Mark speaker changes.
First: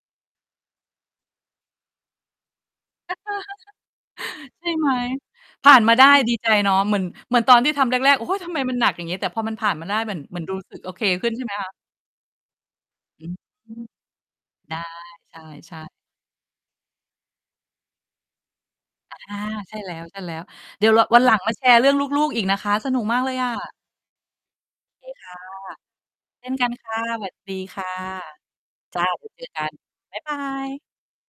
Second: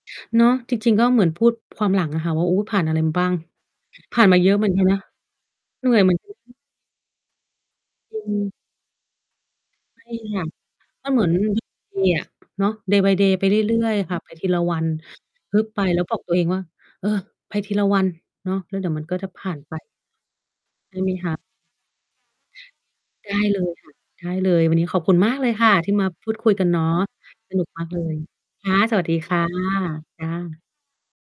Speaker 1: เนาะ จริง ๆ ก็เหมือนพูดความหลังอะค่ะว่า "โอ้ ผ่านอะไรมาบ้าง" ผ่านมาเยอะ
Speaker 2: ใ
Speaker 1: เหม
Speaker 2: ช
Speaker 1: ื
Speaker 2: ่
Speaker 1: อนกั
Speaker 2: ไ
Speaker 1: น
Speaker 2: หม
Speaker 1: นะ
Speaker 2: ผ่าน
Speaker 1: เหนื
Speaker 2: ม
Speaker 1: ่
Speaker 2: า
Speaker 1: อย
Speaker 2: ได้
Speaker 1: เหมือน กั
Speaker 2: ด
Speaker 1: น
Speaker 2: ี
Speaker 1: นะ เ
Speaker 2: ใจ
Speaker 1: หนื่อยเหมือนกัน [unintelligible]
Speaker 2: เนาะ เหมือน เหมือนตอนที่ทำแร
Speaker 1: อ
Speaker 2: ก ๆ "โอ๊ย ทำ
Speaker 1: ืม
Speaker 2: ไมมันหนัก อย่างงี้" แต่พอมันผ่านมาได้
Speaker 1: ใช
Speaker 2: เห
Speaker 1: ่
Speaker 2: มือน เห
Speaker 1: ค
Speaker 2: มือ
Speaker 1: ่ะ
Speaker 2: นรู้สึกโอเค
Speaker 1: มันเหมื
Speaker 2: ข
Speaker 1: อ
Speaker 2: ึ้
Speaker 1: น
Speaker 2: น ใช่
Speaker 1: วี
Speaker 2: ไหมค
Speaker 1: ก
Speaker 2: ะ?
Speaker 1: เดย์ อะ เนาะ day by
Speaker 2: อื
Speaker 1: day
Speaker 2: ม
Speaker 1: ไปเรื่อย ๆ ค่ะไปทีละ
Speaker 2: ได
Speaker 1: ว
Speaker 2: ้
Speaker 1: ัน
Speaker 2: ใ
Speaker 1: ฮึบ
Speaker 2: ช
Speaker 1: ไ
Speaker 2: ่
Speaker 1: ป
Speaker 2: ๆ
Speaker 1: แล้วบอกตัวเองว่า "เออ ไปทีละวัน เนาะ แล้วเดี๋ยวมันก
Speaker 2: อ
Speaker 1: ็
Speaker 2: ะ
Speaker 1: จะ
Speaker 2: ฮ
Speaker 1: ผ
Speaker 2: ะ
Speaker 1: ่านไ
Speaker 2: ใ
Speaker 1: ป"
Speaker 2: ช่แล้ว ๆ เดี๋ยว
Speaker 1: ได
Speaker 2: เ
Speaker 1: ้
Speaker 2: รา
Speaker 1: เลย
Speaker 2: วัน
Speaker 1: ค
Speaker 2: หล
Speaker 1: รั
Speaker 2: ั
Speaker 1: บ
Speaker 2: งมาแชร์เรื่องลูก ๆ อีกนะคะ สนุกมาก
Speaker 1: ไ
Speaker 2: เ
Speaker 1: ด
Speaker 2: ล
Speaker 1: ้
Speaker 2: ยอ
Speaker 1: เล
Speaker 2: ะ
Speaker 1: ย ค่ะ ได้เลย วันนี้ขอบ
Speaker 2: โอ
Speaker 1: คุณ
Speaker 2: เคค
Speaker 1: มากเลยค่ะที่มาพ
Speaker 2: ่
Speaker 1: ู
Speaker 2: ะ
Speaker 1: ด
Speaker 2: เช
Speaker 1: ค
Speaker 2: ่
Speaker 1: ุย
Speaker 2: น
Speaker 1: ก
Speaker 2: ก
Speaker 1: ั
Speaker 2: ั
Speaker 1: น
Speaker 2: น
Speaker 1: เนา
Speaker 2: ค่
Speaker 1: ะ
Speaker 2: ะ สวัสด
Speaker 1: ส
Speaker 2: ี
Speaker 1: นุก
Speaker 2: ค
Speaker 1: มา
Speaker 2: ่
Speaker 1: ก
Speaker 2: ะ
Speaker 1: เลย คะ ส
Speaker 2: จ
Speaker 1: ว
Speaker 2: ้
Speaker 1: ั
Speaker 2: า
Speaker 1: สดี
Speaker 2: เดี๋
Speaker 1: ค
Speaker 2: ยว
Speaker 1: ่
Speaker 2: เจ
Speaker 1: ะ
Speaker 2: อกัน บ๊า
Speaker 1: ค
Speaker 2: ย
Speaker 1: ่
Speaker 2: บา
Speaker 1: ะ
Speaker 2: ย